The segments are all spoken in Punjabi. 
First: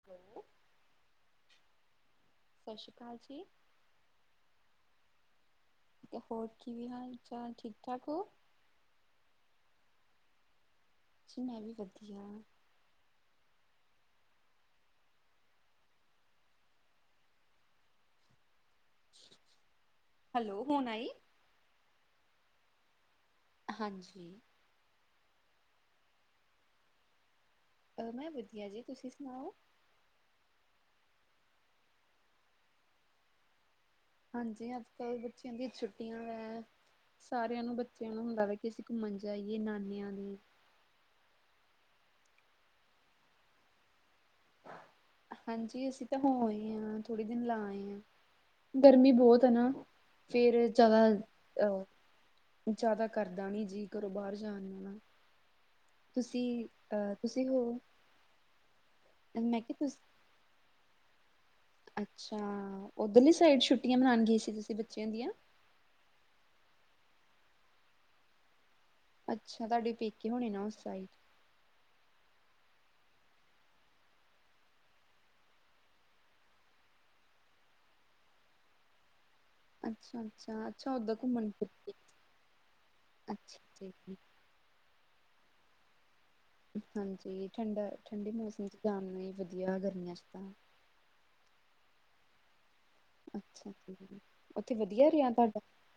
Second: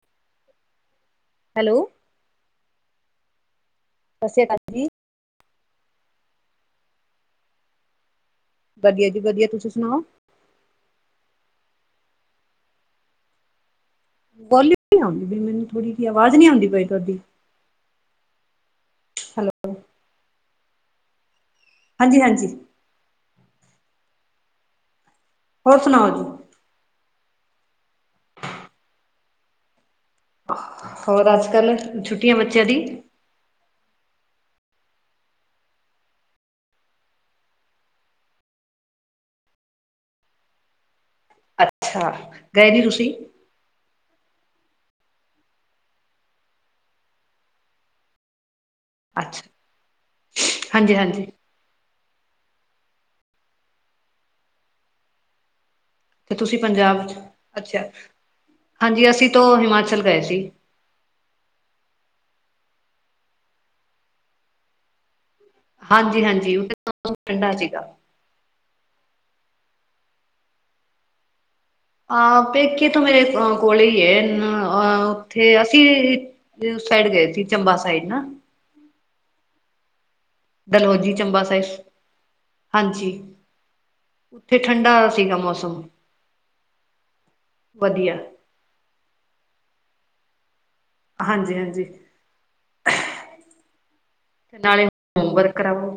[unintelligible] ਹੈਲੋ। ਸਤਿ ਸ਼੍ਰੀ ਅਕਾਲ ਜੀ। ਸਤਿ ਸ਼੍ਰੀ ਅਕਾਲ ਜੀ। ਤੇ ਹੋਰ ਕਿਵੇਂ ਹਾਲ ਚਾਲ ਠੀਕ ਠਾਕ ਹੋ। ਵਧੀਆ ਜੀ ਵਧੀਆ। ਤੁਸੀਂ ਸੁਣਾਓ। ਜੀ ਮੈਂ ਵੀ ਵਧੀਆ। ਵੋਲਿਊਮ ਨੀ ਆਦੀ ਪਈ ਮੈਨੂੰ ਥੋੜੀ ਜਿਹੀ ਆਵਾਜ਼ ਨੀ ਆਉਦੀ ਪਈ ਤੁਹਾਡੀ। ਹੈਲੋ। ਹੈਲੋ ਹੁਣ ਆਈ। ਹਾਂਜੀ ਹਾਂਜੀ। ਹਾਂਜੀ। ਹੋਰ ਸੁਣਾਓ ਜੀ। ਮੈਂ ਵਧੀਆ ਜੀ ਤੁਸੀਂ ਸੁਣਾਓ। ਹੋਰ ਅੱਜ ਕੱਲ੍ਹ ਛੁੱਟੀਆਂ ਬੱਚਿਆਂ ਦੀ। ਹਾਂਜੀ ਅੱਜ ਕੱਲ੍ਹ ਬੱਚਿਆਂ ਦੀ ਛੁੱਟੀਆਂ ਵੈ। ਸਾਰਿਆਂ ਨੂੰ ਬੱਚਿਆਂ ਨੂੰ ਹੁੰਦਾ ਵੇ ਅਸੀਂ ਘੁੰਮਣ ਜਾਈਏ ਨਾਨਿਆਂ ਦੇ। ਅੱਛਾ, ਗਏ ਨੀ ਤੁਸੀਂ। ਹਾਂਜੀ ਅਸੀਂ ਤਾਂ ਹੋਏ ਆ, ਥੋੜੇ ਦਿਨ ਲਾ ਆਏ ਆ। ਗਰਮੀ ਬਹੁਤ ਅੱਛਾ, ਹੈ ਨਾ, ਫੇਰ ਜਿਆਦਾ ਹਾਂਜੀ-ਹਾਂਜੀ ਅਹ, ਜ਼ਿਆਦਾ ਕਰਦਾ ਨੀ ਜੀ ਘਰੋਂ ਬਾਹਰ ਜਾਣ ਨੂੰ ਨਾ। ਤੇ ਤੁਸੀਂ ਪੰਜਾਬ ਚ ਅਹ, ਤੁਸੀਂ ਹੋ ਅੱਛਾ, ਹਾਂਜੀ, ਅਸੀਂ ਤੋਂ ਮੈਂ ਕਿਹਾ ਤੁਸੀਂ ਹਿਮਾਚਲ ਗਏ ਸੀ ਅੱਛਾ, ਉੱਧਰਲੀ ਸਾਈਡ ਛੁੱਟੀਆਂ ਮਨਾਉਣ ਗਈ ਸੀ ਤੁਸੀਂ ਬੱਚਿਆਂ ਦੀਆਂ। ਹਾਂਜੀ-ਹਾਂਜੀ ਉੇ ਠੰਡਾ ਸੀਗਾ ਅੱਛਾ, ਤੁਹਾਡੇ ਪੇਕੇ ਹੋਣੇ ਨਾ ਉਸ ਸਾਈਡ ਆਹ ਪੇਕੇ ਤੋਂ ਮੇਰੇ ਕੋਲ ਹੀ ਹੈ, ਆ ਉੱਥੇ ਅਸੀਂ ਅਸੀਂ ਉਸ ਸਾਈਡ ਗਏ ਸੀ, ਚੰਬਾ ਸਾਈਡ ਨਾ। ਅੱਛਾ-ਅੱਛਾ-ਅੱਛਾ, ਡਲਹੌਜੀ, ਓਦਾਂ ਚੰਬਾ ਘੁੰਮਣ ਸਾਈਡ, ਫਿਰਨ ਗਏ ਹਾਂਜੀ। ਅੱਛਾ [inaudible] ਉੱਥੇ ਠੰਡਾ, ਸੀਗਾ ਮੌਸਮ। ਹਾਂਜੀ ਠੰਡਾ, ਵਧੀਆ। ਠੰਢੇ ਮੌਸਮ ਜਾਨ ਨੂੰ ਵਧੀਆ ਗਰਮੀਆਂ ਚ ਤਾਂ ਹਾਂਜੀ-ਹਾਂਜੀ ਅੱਛਾ ਜੀ, ਉੱਥੇ ਨਾਲੇ ਵਧੀਆ ਰਿਹਾ ਹੋਮਵਰਕ ਤੁਹਾਡਾ। ਕਰਾਵੋ।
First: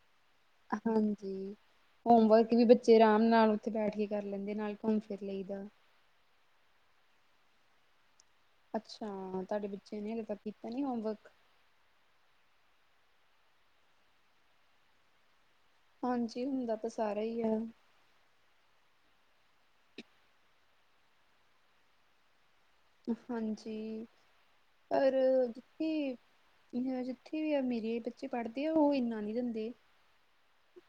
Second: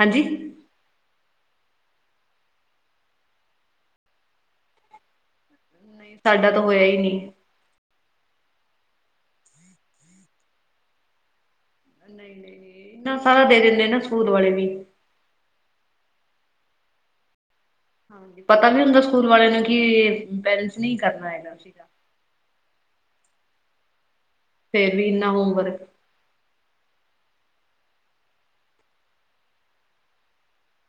ਹਾਂਜੀ। ਨਹੀਂ ਹਾਂਜੀ ਹੋਮਵਰਕ ਵੀ ਬੱਚੇ ਆਰਾਮ ਨਾਲ ਉੱਥੇ ਬੈਠ ਕੇ ਕਰ ਲੈਂਦੇ, ਨਾਲ ਘੁੰਮ ਫਿਰ ਲਈ ਦਾ। ਸਾਡਾ ਤਾਂ ਹੋਇਆ ਹੀ ਨਹੀਂ ਅੱਛਾ ਤੁਹਾਡੇ ਬੱਚੇ ਨੇ ਹਜੇ ਤੱਕ ਕੀਤਾ ਨੀ ਹੋਮਵਰਕ ਨਹੀਂ-ਨਹੀਂ ਇਨਾ ਸਾਰਾ ਦੇ ਦਿੰਦੇ ਨਾ ਸਕੂਲ ਵਾਲੇ ਵੀ ਹਾਂਜੀ ਹੁੰਦਾ ਤਾਂ ਸਾਰਾ ਹੀ ਆ ਹਾਂ ਪਤਾ ਨੀ ਹੁੰਦਾ ਸਕੂਲ ਵਾਲਿਆਂ ਨੂੰ, ਕਿ ਪੇਰੈਂਟਸ ਨੇ ਕਰਨਾ ਹੈਗਾ ਸੀਗਾ ਹਾਂਜੀ, ਫੇਰ ਵੀ ਪਰ ਇੰਨਾ ਹੋਮਵਰਕ ਜਿੱਥੇ ਜਿੱਥੇ ਵੀ ਆ ਮੇਰੇ ਬੱਚੇ ਪੜ੍ਹਦੇ ਆ, ਉਹ ਇੰਨਾ ਨਹੀਂ ਦਿੰਦੇ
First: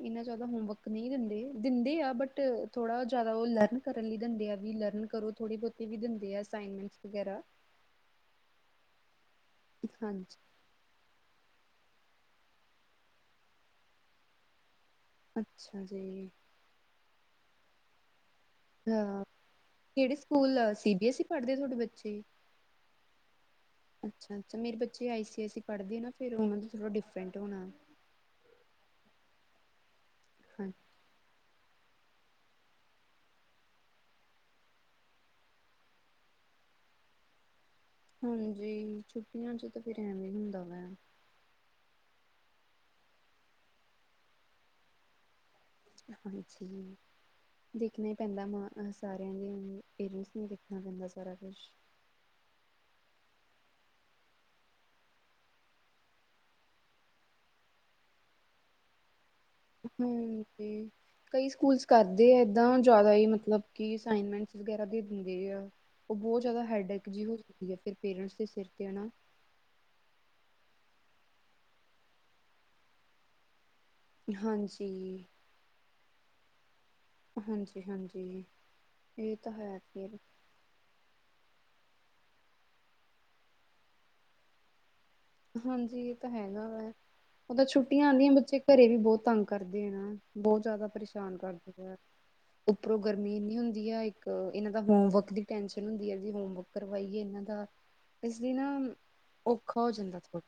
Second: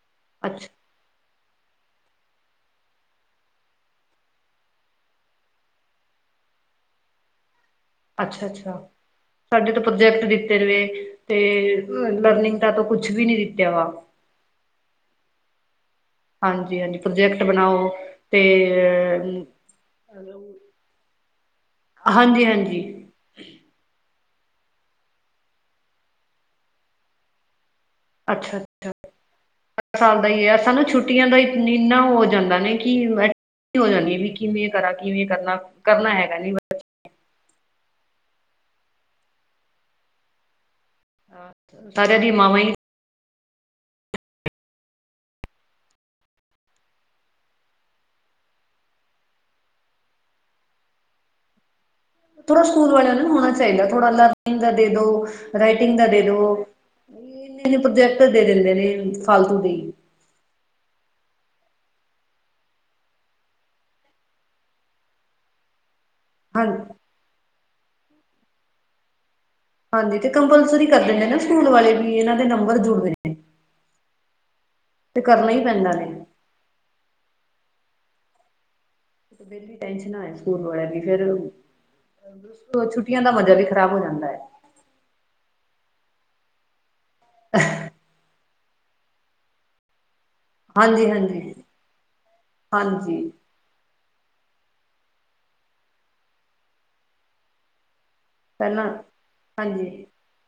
ਇੰਨਾ ਜਿਆਦਾ ਉਹਦਾ ਅੱਛ ਹੋਮਵਰਕ ਨਹੀਂ ਦਿੰਦੇ, ਦਿੰਦੇ ਆ ਬਟ ਥੋੜਾ ਜਿਆਦਾ ਉਹ ਲਰਨ ਕਰਨ ਲਈ ਦਿੰਦੇ ਆ ਵੀ ਲਰਨ ਕਰੋ ਥੋੜੀ ਬਹੁਤ ਇਹ ਵੀ ਦਿੰਦੇ ਆ ਅਸਾਈਨਮੈਂਟਸ ਵਗੈਰਾ ਅੱਛਾ-ਅੱਛਾ, ਸਾਡੇ ਤਾਂ ਪ੍ਰੋਜੈਕਟ ਹਾਂਜੀ ਦਿੰਦੇ ਤੇ, ਲਰਨਿੰਗ ਦਾ ਤਾ ਕੁੱਛ ਵੀ ਨੀ ਦਿੱਤਾ ਵਾ ਅੱਛਾ ਜੀ ਹਾਂਜੀ-ਹਾਂਜੀ ਪ੍ਰੋਜੈਕਟ ਬਣਾਓ ਤੇ ਹ, ਕਿਹੜੇ school C B S E ਪੜ੍ਹਦੇ ਤੁਹਾਡੇ ਬੱਚੇ ਹਾਂਜੀ-ਹਾਂਜੀ ਅੱਛਾ ਅੱਛਾ ਮੇਰੇ ਬੱਚੇ ਆਈ ਸੀ ਆਈ ਸੀ ਪੜ੍ਹਦੇ ਆ ਨਾ, ਫਿਰ ਓਹਨਾ ਦਾ ਥੋੜਾ ਡਿਫਰੈਂਟ ਹੋਣਾ ਅੱਛਾ-ਅੱਛਾ ਸਾਲ ਦਾ ਹੀ ਹੈ, ਹਾਂ ਸਾਨੂੰ ਛੁੱਟੀ ਛੁੱਟੀਆਂ ਦਾ, [inaudible] ਇੰਨਾ ਹੋ ਜਾਂਦਾ ਨੇ ਕਿ ਹੋ ਜਾਂਦੀ ਵੀ, ਕਿਵੇਂ ਕਰਾਂ, ਕਿਵੇਂ ਕਰਨਾ, ਕਰਨਾ ਹੈਗਾ ਨੀ। ਹਾਂਜੀ, ਛੁੱਟੀਆਂ ਚ ਤਾਂ ਫਿਰ ਐਵੇਂ ਹੁੰਦਾ ਵਾ ਸਾਰਿਆਂ ਦੀਆਂ ਮਾਵਾਂ ਹੀ ਹਾਂਜੀ ਦੇਖਣਾ ਹੀ ਪੈਂਦਾ ਮ, ਸਾਰਿਆਂ ਦੇ ਪੇਰੈਂਟਸ ਨੂੰ ਦੇਖਣਾ ਪੈਂਦਾ ਸਾਰਾ ਕੁੱਛ। ਥੋੜਾ ਸਕੂਲ ਵਾਲਿਆਂ ਨੂੰ ਹੋਣਾ ਚਾਹੀਦਾ, ਥੋੜਾ ਲਰਨਿੰਗ ਦਾ ਦੇ ਦੋ, ਰਾਈਟਿੰਗ ਦਾ ਦੇ ਦੋ। ਇੰਨੇ-ਇੰਨੇ ਪ੍ਰੋਜੈਕਟ ਦੇ ਦਿੰਦੇ ਨੇ ਫਾਲਤੂ ਦੇਈ। ਹਮ, ਤੇ ਕਈ ਸਕੂਲਸ ਕਰਦੇ ਆ ਏਦਾਂ, ਜ਼ਿਆਦਾ ਹੀ ਮਤਲਬ ਕਿ ਅਸਾਈਨਮੈਂਟ ਵਗੈਰਾ ਦੇ ਦਿੰਦੇ ਆ। ਉਹ ਬਹੁਤ ਜ਼ਿਆਦਾ ਹਾਂ ਹੈਡ ਐਕ ਜਿਹੀ ਹੋ ਜਾਂਦੀ ਆ, ਫਿਰ ਪੇਰੈਂਟਸ ਦੇ ਸਿਰ ਤੇ ਹੈ ਨਾ। ਹਾਂਜੀ, ਤੇ ਕੰਪਲਸਰੀ ਕਰ ਦਿੰਦੇ ਨਾ ਸਕੂਲ ਵਾਲੇ਼, ਵੀ ਏਨਾਂ ਦੇ ਨੰਬਰ ਜੁੜ ਦੇ ਨੇ। ਤੇ ਹਾਂਜੀ। ਕਰਨਾ ਈ ਪੈਂਦਾ ਨੇ। ਹਾਂਜੀ, ਹਾਂਜੀ। ਬਾਲੀ ਟੈਂਨਸ਼ਨਾ [unintelligible] ਫੇਰ ਛੁੱਟੀਆਂ ਦਾ ਮਜਾ ਵੀ ਖ਼ਰਾਬ ਹੋ ਜਾਂਦੈ। ਹਾਂਜੀ, ਏ ਤਾਂ ਹੈਗਾ ਵੈ ਓਦਰ ਛੁੱਟੀਆਂ ਆਂਦੀਆ ਬੱਚੇ ਘਰੇ ਵੀ ਬੋਤ ਤੰਗ ਕਰਦੇ ਆ। ਬੋਤ ਜਾ਼ਦਾ ਹਾਂਜੀ ਪਰੇਸ਼ਾਨ ਹਾਂਜੀ ਕਰਦੇ ਐ, ਉੱਪਰੋਂ ਹਾਂਜੀ ਗਰਮੀ ਇੰਨੀ ਹੁੰਦੀ ਏ ਇੱਕ ਅ, ਇਨਾਂ ਦਾ ਹੋਮੰਵਰਕ ਦੀ ਟੈਸ਼ਨ ਹੁੰਦੀ ਐ ਬਈ ਹੋਮੰਵਰਕ ਕਰਵਾਈਏ ਏਨਾਂ ਦਾ ਇਸਲੀ ਨਾ, ਓਖਾ ਹੋ ਜਾਂਦਾ। ਥੋੜਾ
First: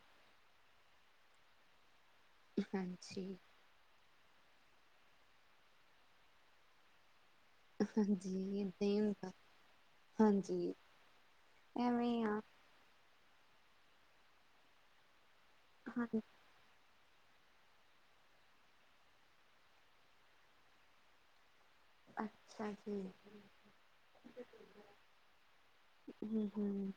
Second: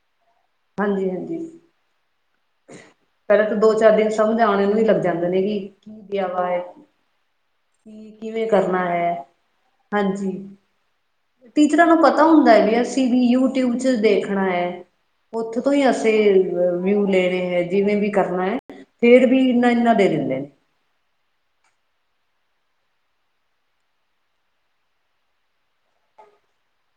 ਹਾਂਜੀ-ਹਾਂਜੀ। ਹਾਂਜੀ। ਦੋ ਚਾਰ ਦਿਨ ਸਮਜ ਆਣੇ ਨੂੰ ਵੀ ਲੱਗ ਜਾਂਦੇ ਨੇ, ਵੀ ਕਿਊ ਗੇਆ ਬਾਹੇਰ। ਕੀ ਕਿਵੇਂ ਕਰਨਾ ਏਦਾਂ ਹੀ ਹੈ, ਹੁੰਦਾ। ਹਾਂਜੀ ਟੀਚਰਾਂ ਨੂੰ ਪਤਾ ਹੁੰਦਾ ਹੈ ਵੀ ਆ ਅਸੀਂ ਵੀ ਯੂਟਿਊਬ ਚ ਦੇਖਣਾ ਹੈ, ਉੱਥੇ ਤੋਂ ਹੀ ਹਾਂ ਅਸੀਂ ਵਿਊ ਲੈਣਾ ਜਿਵੇਂ ਵੀ ਕਰਨਾ ਹੈ, ਫਿਰ ਵੀ ਇੰਨਾ-ਇਨਾ ਦੇ ਦਿੰਦੇ ਨੇ ਅੱਛਾ-ਜੀ ਹੂੰ, ਹੂੰ।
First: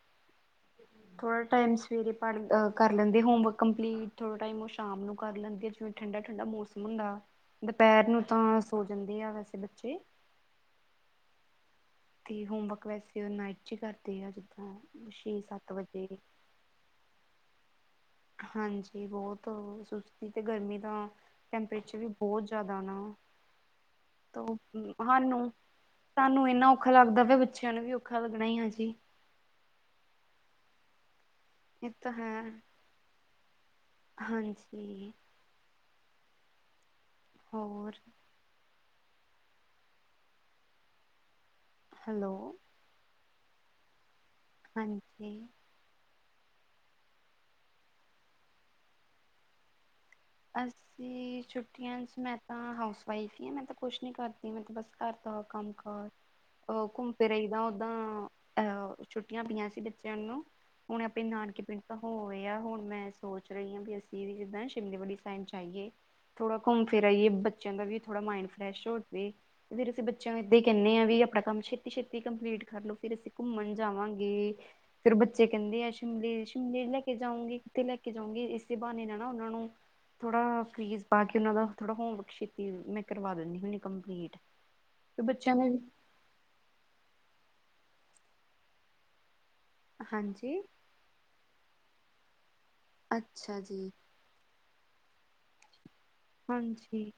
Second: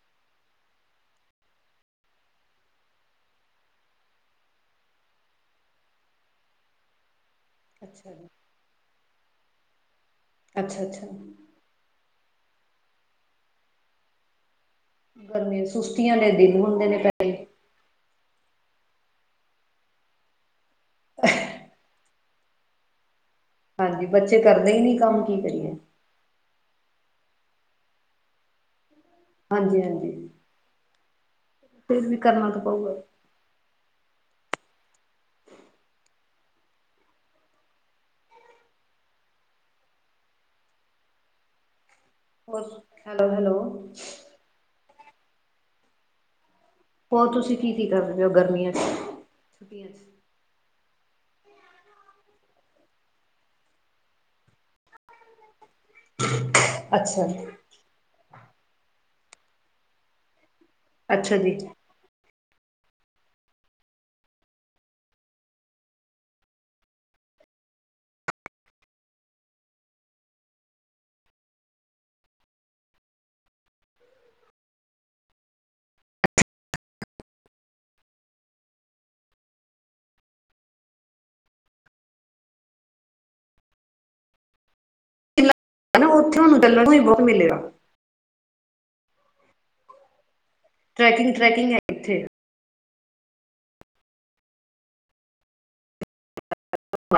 [inaudible] ਥੋੜਾ ਟਾਈਮ ਸਵੇਰੇ ਪਰ ਅ, ਕਰ ਲੈਂਦੀ ਹੋਮਵਰਕ ਕੰਪਲੀਟ ਥੋੜ੍ਹਾ ਟਾਈਮ ਓ ਸ਼ਾਮ ਨੂੰ ਕਰ ਲੈਂਦੀ ਆ ਜਿਵੇਂ ਠੰਡ- ਠੰਡਾ ਮੌਸਮ ਹੁੰਦਾ। ਦੋਪਹਿਰ ਅੱਛਾ ਨੂੰ ਜੀ ਤਾਂ ਸੋ ਜਾਂਦੇ ਆ ਵੈਸੇ ਬੱਚੇ। ਅੱਛਾ-ਅੱਛਾ। ਤੇ ਹੋਮੰਵਰਕ ਵੈਸੇ ਓ ਨਾਈਟ ਚ ਈ ਕਰਦੇ ਆ ਜਿੱਦਾ। ਗਰਮੀ ਸੁਸਤੀਆਂ ਆਲੇ ਦਿਨ ਹੁੰਦੇ ਨੇ ਪ ਹਾਂਜੀ, ਬੋਤ ਸੁਸਤੀ ਤੇ ਗਰਮੀ ਦਾ ਟੈਂਪਰੇਚਰ ਵੀ ਬੋਤ ਜਾਦਾ ਨਾ ਹਾਂਜੀ, ਬੱਚੇ ਤਾਂ ਕਰਦੇ ਈ ਨੀ ਕੰਮ ਕੀ ਸਾਨੂੰ ਕਰੀਏ? ਸਾਨੂੰ ਏਨਾ ਔਖਾ ਲੱਗਦਾ ਪੈ, ਬੱਚੇਆਂ ਨੂੰ ਵੀ ਔਖਾ ਲੱਗਣਾ ਈ ਆ ਜੀ। ਹਾਂਜੀ-ਹਾਂਜੀ। ਇਹ ਫੇਰ ਵੀ ਹੈ ਕਰਨਾ ਤਾਂ ਪਊਗਾ। ਹਾਂਜੀ। ਹੋਰ? ਹੈਲੋ ਹੈਲੋ, ਹੈਲੋ ਹਾਂਜੀ। ਹੋਰ ਤੁਸੀਂ ਕੀ-ਕੀ ਕਰਦੇ ਓ ਗਰਮੀਆਂ ਚ ਛੁੱਟੀਆਂ ਚ? [unintelligible] ਵੀ, ਛੁੱਟੀਆਂ ਚ ਮੈਂ ਤਾਂ ਹਾਊਸ ਵਾਈਫ ਈ ਆਂ, ਮੈਂ ਤਾਂ ਕੁੱਛ ਨੀ ਕਰਦੀ ਮੈਂ ਤਾਂ ਬਸ ਘੱਰ ਦਾ ਕੰਮ ਘੁੰਮ ਅੱਛਾ ਫਿਰ ਆਈਦਾ ਓਦਾਂ, ਅ ਛੁੱਟੀਆਂ ਪਈਆਂ ਸੀ ਬੱਚੇਆਂ ਨੂੰ। ਹੁਣ ਆਪੇਂ ਅੱਛਾ ਜੀ ਨਾਨਕੇ ਪਿੰਡ ਤਾਂ ਹੋ ਯਾ, ਹੁਣ ਮੈਂ ਸੋਚ ਰਈ ਆਂ ਬੀ ਅਸੀਂ ਵੀ ਜਿੱਦਾਂ ਸ਼ਿਮਲੇ ਵਾਲੀ ਵ ਜਾਇਏ ਮਥੋੜਾ ਘੁੰਮ ਫਿਰ ਆਈਏ, ਬੱਚੇਆਂ ਦਾ ਵੀ ਥੋੜਾ ਮਾਈੰਡ ਫ੍ਰੈਸ਼ ਹੋਜਵੇ। ਫੇਰ ਅਸੀਂ ਬੱਚੇਆਂ ਨੂੰ ਏਦਾਂ ਈ ਕਹਿਣੇ ਆ ਵੀ ਅਪਣਾ ਕੰਮ ਸੇ਼ਤੀ-ਸੇ਼ਤੀ ਕੰਪਲੀਟ ਕਰ ਲੋ ਫਿਰ ਅਸੀਂ ਘੁੰਮਣ ਜਾਵਾਂਗੇ। ਫੇਰ ਬੱਚੇ ਕੇਂਦੇ ਆ ਸ਼ਿਮਲੇ, ਸ਼ਿਮਲੇ ਲੈ ਕੇ ਜਾਂਓਗੇ। ਕਿਤੇ ਲੈ ਕੇ ਜਾਂਓਗੇ? ਏਸੇ ਬਾਹਾਨੇ ਨਾਲ ਨਾ ਓਨਾਂ ਨੂੰ ਥੋੜਾ ਫ੍ਰੀਜ਼ ਪਾ ਕੇ ਐਨਾਂ ਦਾ, ਥੋੜਾ ਹੋਮਵਕ ਸੇ਼ਤੀ ਮੈਂ ਕਰਵਾ ਦਨੀ ਹੁੰਨੀ ਕੰਪਲੀਟ। ਫੇ ਬੱਚਿਆਂ ਨੇ ਵੀ ਤੁਆਨੂੰ ਤਾਂ ਅਲਗ ਕੋਈ ਵਰਕ ਮਿਲੇਗਾ। ਹਾਂਜੀ ਟ੍ਰੈਕਿੰਗ-ਟ੍ਰੈਕਿੰਗ ਐ ਅੱਛਾ ਜੀ। ਹਾਂਜੀ।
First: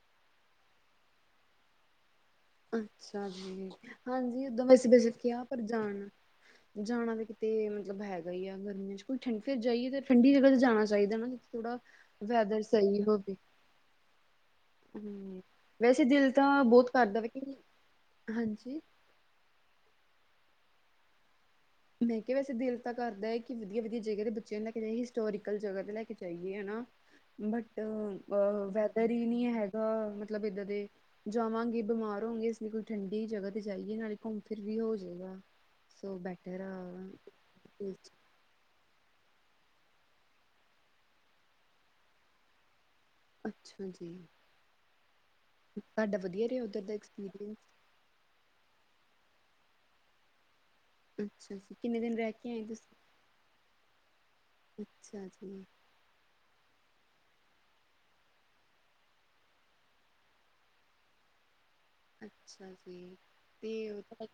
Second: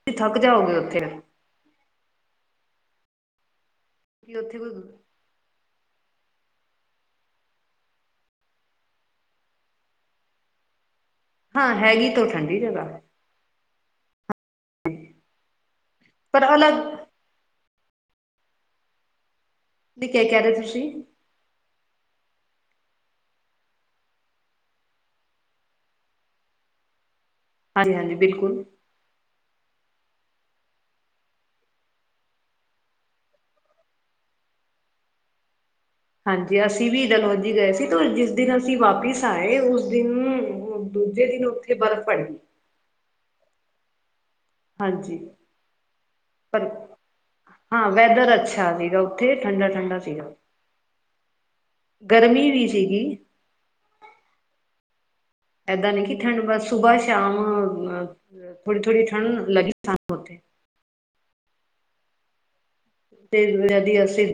ਤੁਸੀਂ ਥੱਕ ਜਾਓਗੇ ਓੱਥੇ। ਅੱਛਾ ਜੀ, ਹਾਂਜੀ ਉੱਥੇ ਊਦਾਂ ਕੋਈ ਵੈਸੇ ਬਜਟ ਕੇਯਾ ਪਰ ਜਾਣਾ। ਜਾਣਾ ਤਾਂ ਕਿਤੇ ਮਤਲਬ ਹੈਗਾ ਹੀ ਆ। ਗਰਮੀਆਂ ਚ ਕੋਈ, ਫੇਿਰ ਜਾਈਏ ਤਾਂ ਠੰਡੀ ਜਗ੍ਹਾ ਤੇ ਜਾਣਾ ਚਾਹੀਦਾ ਨਾ। ਹਾਂ ਥੋੜਾ ਹੈਗੀ ਤਾਂ ਠੰਡੀ ਵੈਦਰ ਜਗ੍ਹਾ ਸਹੀ ਹੋਵੇ। ਹਮ, ਵੈਸੇ ਦਿਲ ਪਰ ਤਾਂ ਅਲੱਗ ਬਹੁਤ ਕਰਦਾ। ਵੇਕ ਹਾਂਜੀ। ਦੀ, ਕੀ ਕਹਿ ਰਹੇ ਤੁਸੀਂ? ਮੈਂ ਕਿਹਾ, ਵੈਸੇ ਦਿਲ ਤਾਂ ਕਰਦਾ ਹੈ ਕਿ। ਵਧੀਆ-ਵਧੀਆ ਜਗਾ ਦੇ ਬੱਚਿਆਂ ਨੂੰ ਲੈ ਕੇ ਜਾਈਏ। ਹਿਸਟੋਰੀਕਲ ਜਗਾ ਤੇ ਲੈ ਕੇ ਜਾਈਏ, ਹੈਨਾ। ਬਟ, ਹਾਂਜੀ ਹਾਂਜੀ ਬਿਲਕੁਲ ਅ ਵੈਦਰ ਹੀ ਨਹੀਂ ਹੈਗਾ, ਮਤਲਬ ਇੱਦਾਂ ਦੇ ਜਾਵਾਂਗੇ, ਬਿਮਾਰ ਹੋੋਂਗੇ, ਇਸ ਲਈ ਕੋਈ ਠੰਡੀ ਜਗਾ ਤੇ ਜਾਈਏ, ਨਾਲੇ ਘੁੰਮ-ਫਿਰ ਵੀ ਹੋ ਜਾਏਗਾ। ਲੋ ਹਾਂਜੀ, ਅਸੀਂ ਵੀ ਡਲਹੌਜ਼ੀ ਗਏ ਸੀ। ਡਲਹੌਜ਼ੀ ਦਿਨ ਅਸੀਂ ਵਾਪਿਸ ਆਏ, ਉਸ ਦਿਨ ਦੂਜੇ ਦਿਨ ਉੱਥੇ ਬਰਫ਼ ਪੜੀ। ਅੱਛਾ ਜੀ। ਹਾਂਜੀ। ਥਾਡਾ ਵਦੀਆ ਰਿਆ ਓਧੱਰ ਦਾ ਈ ਐਕਸਪੀਰੀਅੰਸ? ਹਾਂ‌ ਵੈਦਰ ਅੱਛਾ ਸੀਗਾ ਉੱਥੇ ਠੰਡਾ-ਠੰਡਾ ਸੀਗਾ। ਅੱਛਾ ਜੀ। ਕਿੰਨੇ ਦਿਨ ਰਹਿ ਗਰਮੀ ਕੇ ਆਏਂ ਵੀ ਤੁਸੀਂ? ਸੀਗੀ ਅੱਛਾ ਜੀ। ਪਦਾ ਨਹੀਂ, ਠੰਡ ਬਸ ਸੁਬਾਹ-ਸ਼ਾਮ ਅਅ ਥੋੜੀ-ਥੋੜੀ ਠੰਡ ਸਾਨੂੰ ਲਗਦੀ ਉਥੇ ਅੱਛਾ ਜੀ ਤੇ ਜਦੀ ਅਸੀਂ ਉਹਥ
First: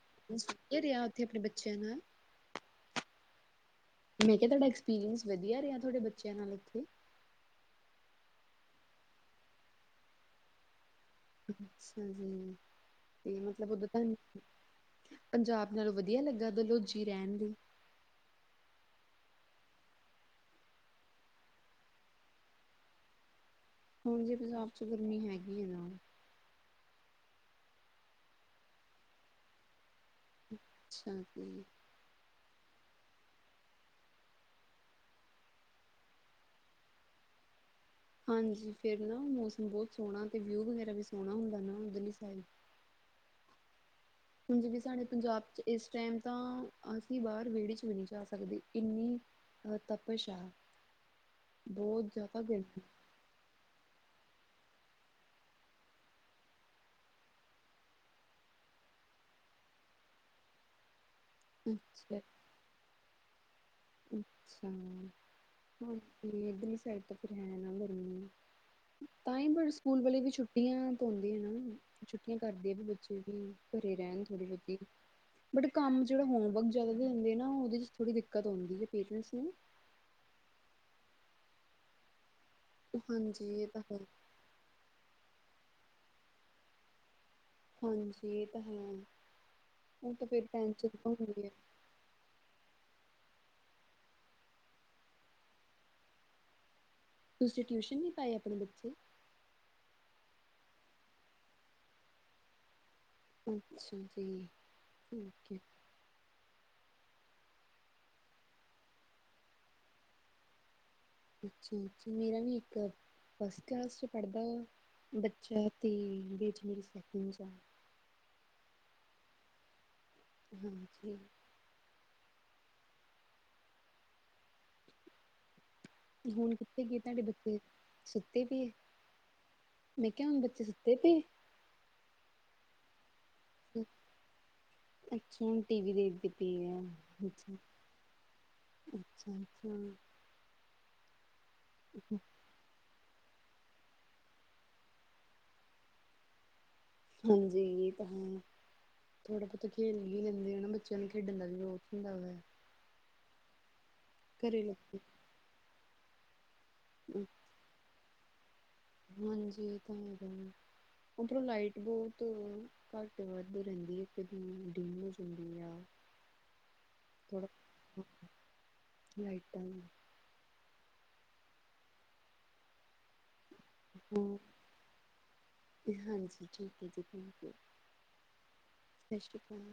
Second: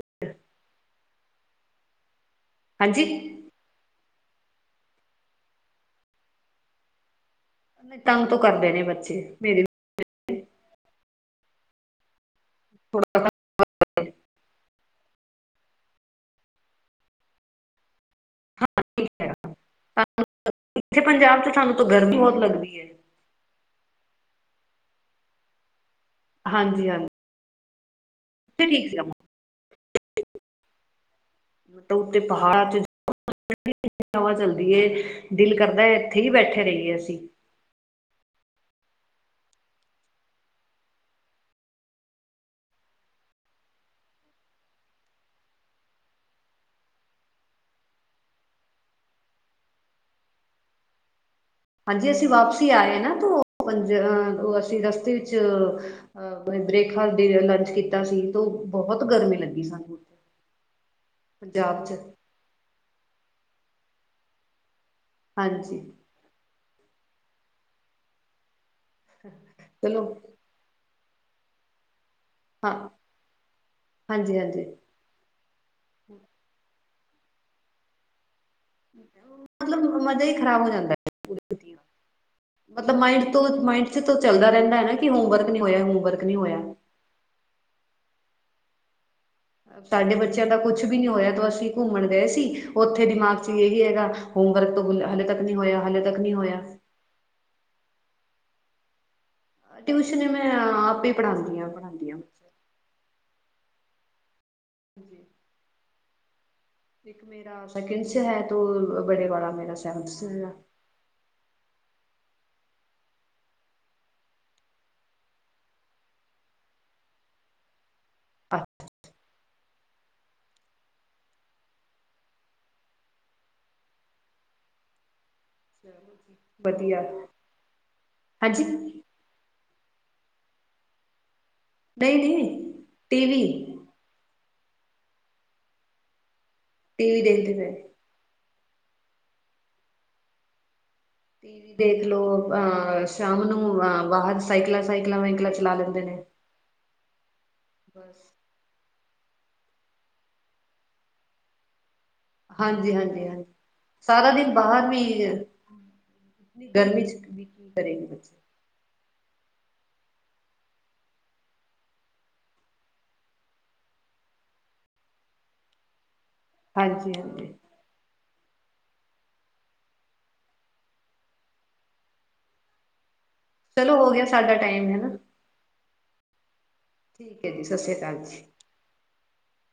ਰਿਹਾ ਉੱਥੇ ਅਪਣੇ ਬੱਚਿਆਂ ਨਾਲ ਹਾਂਜੀ ਮੈਂ ਕਿਹਾ, ਤੁਹਾਡਾ ਐਕਸਪੀਰੀਅੰਸ ਵਧੀਆ ਰਿਹਾ ਤੁਹਾਡੇ ਬੱਚਿਆਂ ਨਾਲ ਉਥੇ? ਤੰਗ ਤੋਂ ਕਰਦੇ ਨੇ ਬੱਚੇ ਮੇਰੇ ਅੱਛਾ ਜੀ। ਥੋੜਾ [inaudible] ਮਤਲਬ ਉਦਰ ਤੁਾਨੂੰ, ਪੰਜਾਬ ਨਾਲੋਂ ਵਧੀਆ ਲੱਗਾ ਦਲੌਜੀ ਰਹਿਣ ਲਈ? ਇੱਥੇ ਪੰਜਾਬ ਚ ਸਾਨੂੰ, ਤਾਂ ਗਰਮੀ ਬਹੁਤ ਲੱਗਦੀ ਹੈ। ਹੁਣ ਜੇ ਪੰਜਾਬ ਚ, ਗਰਮੀ ਹੈਗੀ ਹੈ, ਨਾ। ਹਾਂਜੀ- ਹਾਂਜੀ। ਠੀਕ [unintelligible] ਅੱਛਾ ਜੀ। ਉ ਤੇ ਪਹਾੜਾਂ ਚ [unintelligible] [inaudible] ਹਵਾ ਚੱਲਦੀ ਏ। ਦਿਲ ਕਰਦਾ ਇੱਥੇ ਹੀ, ਬੈਠੇ ਰਹੀਏ ਅਸੀਂ। ਹਾਂਜੀ। ਫੇਰ ਨਾ ਮੌਸਮ ਬਹੁਤ ਸੋਹਣਾ, ਤੇ ਵਿਊ ਵਗੈਰਾ ਵੀ ਸੋਹਣਾ, ਹੁੰਦਾ ਨਾ ਉੱਧਰਲੀ ਸਾਈਡ। ਹੁਣ ਜਿਵੇਂ ਸਾਡੇ ਪੰਜਾਬ ਚ, ਇਸ ਟਾਈਮ ਤਾਂ, ਅਸੀਂ ਬਾਹਰ ਵਿਹੜੇ ਚ ਵੀ, ਨਹੀਂ ਜਾ ਸਕਦੇ ਕਿੰਨੀ ਅ ਤਪਸ਼ਾਹ ਆ। [inaudible] ਹਾਂਜੀ, ਬਹੁਤ ਅਸੀਂ ਜ਼ਿਆਦਾ ਵਾਪਸੀ ਗਰਮੀ ਆਏ ਨਾ, ਤਾਂ ਪੰਜਹ ਅਸੀਂ ਰਸਤੇ ਵਿੱਚ ਅਹ, ਬ੍ਰੇਕਫਾਸਟ, ਡੀਨਰ, ਲੰਚ ਕੀਤਾ ਸੀ। ਤੇ ਬਹੁਤ ਗਰਮੀ ਲੱਗੀ ਸਾਨੂੰ ਉ। ਪੰਜਾਬ ਚ। ਅੱਛਾ ਅੱਛਾ, ਹਾਂਜੀ ਇੱਧਰਲੀ ਸਾਈਡ, ਤਾਂ ਫੇਰ ਹੈ ਨਾ ਗਰਮੀ। ਤਾਂ ਹੀ ਪਰ, ਸਕੂਲ ਚਲੋ ਵਾਲੇ ਵੀ ਛੁੱਟੀਆਂ ਤਾਂ ਹਉਦੀਆਂ। ਛੁੱਟੀਆਂ ਕਰਦੇ ਹਾਂ ਆ, ਵੀ ਬੱਚੇ ਵੀ ਘਰੇ ਰਹਿਣ ਹਾਂਜੀ ਥੋੜੀ ਹਾਂਜੀ ਬਹੁਤੀ। ਬਟ ਕੰਮ, ਜਿਹੜਾ ਹੋਮਵਰਕ ਜ਼ਿਆਦਾ ਹਦੇ ਆ ਨਾ, ਉਹਦੇ ਚ ਥੋੜੀ ਦਿੱਕਤ ਆਉਂਦੀ ਹੈ। ਪੇਰੈਂਟਸ ਨੂੰ। ਮਤਲਬ ਮਜ਼ਾ, ਹੀ ਖ਼ਰਾਬ ਹੋ ਜਾਂਦਾ, ਮਤਲਬ ਮਾਇੰਡ ਹਾਂਜੀ ਤੋਂ ਇਹ ਤਾਂ ਮਾਇੰਡ ਚ। ਹੈ। ਚੱਲਦਾ ਰਹਿੰਦਾ ਹੈ ਨਾ। ਕਿ, ਹੋਮਰਕ ਨਹੀਂ ਹੋਇਆ, ਹੋਮਵਰਕ ਨਹੀਂ ਹੋਇਆ। ਹਾਂਜੀ, ਇਹ ਤਾਂ ਹੈ। ਉਹ ਤੁਹਾਡੇ ਤਾਂ ਫਿਰ ਬੱਚਿਆਂ ਦਾ, ਕੁਛ ਟੈਨਸ਼ਨ ਵੀ ਨੀ ਤਾਂ ਹੋਇਆ, ਹੁੰਦੀ ਤ ਹੈ। ਅਸੀਂ। ਘੁੰਮਣ ਗਏ ਸੀ, ਉੱਥੇ ਦਿਮਾਗ ਚ ਇਹੀ ਹੈਗਾ-ਹੋਮਵਰਕ ਤੋਂ ਬੁ ਹਲੇੇ ਤੱਕ ਨਹੀਂ ਹੋਇਆ, ਹਾਲੇ ਤੱਕ ਨਹੀਂ ਹੋਇਆ। ਤੁਸੀਂ ਟਿਊਸ਼ਨ ਨਹੀਂ, ਪਾਏ ਆਪਣੇ ਬੱਚੇ? ਟਿਊਸ਼ਨ, ਮੈਂ ਆਪ ਹੀ, ਪੜਾਂਦੀ ਹਾਂ ਪੜਾਦੀ ਹਾਂ। ਅੱਛਾ ਜੀ। ਠੀਕ ਹੈ। ਇੱਕ ਮੇਰਾ ਸੈਕਿੰਡ ਚ ਹੈ। ਤੂੰ ਬੜੇ ਵਾਲਾ ਮੇਰਾ, ਸੈਵਨਥ ਚ ਹੈਗਾ। ਅੱਛਾ- ਅੱਛਾ। ਮੇਰਾ ਵੀ ਇੱਕ। ਫਸਟ ਕਲਾਸ ਚ ਪੜਦਾ ਵ, ਬੱਚਾ ਤੇ, ਬੇਟੀ ਮੇਰੀ ਸੈਕਿੰਡ ਚ ਆ। ਅੱ ਹਾਜੀ ਹੁਣ ਕਿੱਥੇ ਗਏ ਵਧੀਆ ਤੁਹਾਡੇ ਬੱਚੇ ਸੁੱਤੇ ਹਾਂਜੀ ਪਏ। ਨਹੀਂ ਮੈਂ ਕਿਹਾ ਹੁਣ ਬੱਚੇ ਸੁੱਤੇ ਪਏ। ਨਹੀਂ ਨਹੀ ਟੀ ਵੀ ਅੱਛਾ ਹੁਣ ਟੀ ਵੀ ਦੇਖਦੇ ਪਏ ਐ। ਟੀ ਵੀ ਅ ਅੱਛਾ, ਦੇਖਦੇ ਪਏ। ਅੱਛਾ। ਟੀ ਵੀ ਦੇਖ ਅੱਛਾ ਲਓ। ਸ਼ਾਮ ਨੂੰ ਬਾਹਰ ਸਾਈਕਲਾਂ- ਸਾਈਕਲਾਂ, ਵਾਈਕਲਾਂ, ਚਲਾ ਲੈਂਦੇ ਨੇ। ਹਾਂਜੀ, ਏ, ਤਾਂ ਬਸ ਹਾਂ। ਥੋੜਾ ਬਹੁਤਾ ਖੇਲ ਵੀ ਲੈਂਦੇ ਹਨ ਨਾ, ਬੱਚਿਆਂ ਨੂੰ ਖੇਡਣ ਦਾ ਵਿਰੋਧ ਨੀ ਲਗਦਾ। ਹਾਂਜੀ, ਹਾਂਜੀ, ਹਾਂਜੀ ਸਾਰਾ ਦਿਨ ਘਰੇ ਬਾਹਰ ਲੋਕੀ ਵੀ ਗਰਮੀ ਚ, ਕੀ ਕਰੇ ਬੱਚੇ। ਹਾਂਜੀ, ਏ ਤਾਂ ਹੈ। ਉੱਧਰੋਂ ਲਾਈਟ ਬਹੁਤ ਘੱਟ- ਵੱਧ ਰਹਿੰਦੀ ਐ, ਇੱਕ ਦੀ ਡਿੰਮ ਹੋ ਜਾਂਦੀ ਆ। ਹਾਂਜੀ- ਹਾਂਜੀ। ਤਾਂ, ਲਾਈਟਾਂ ਦੀ। ਚਲੋ, ਹੋ ਗਿਆ ਸਾਡਾ ਟਾਈਮ। ਹੈਨਾ। ਹਾਂਜੀ ਠੀਕ ਐ ਜੀ। ਥੈਂਕ ਠੀਕ ਹੈ ਯੂ ਜੀ ਸਤਿ ਸ਼੍ਰੀ ਅਕਾਲ ਜੀ। ਸਤਿ ਸ਼੍ਰੀ ਅਕਾਲ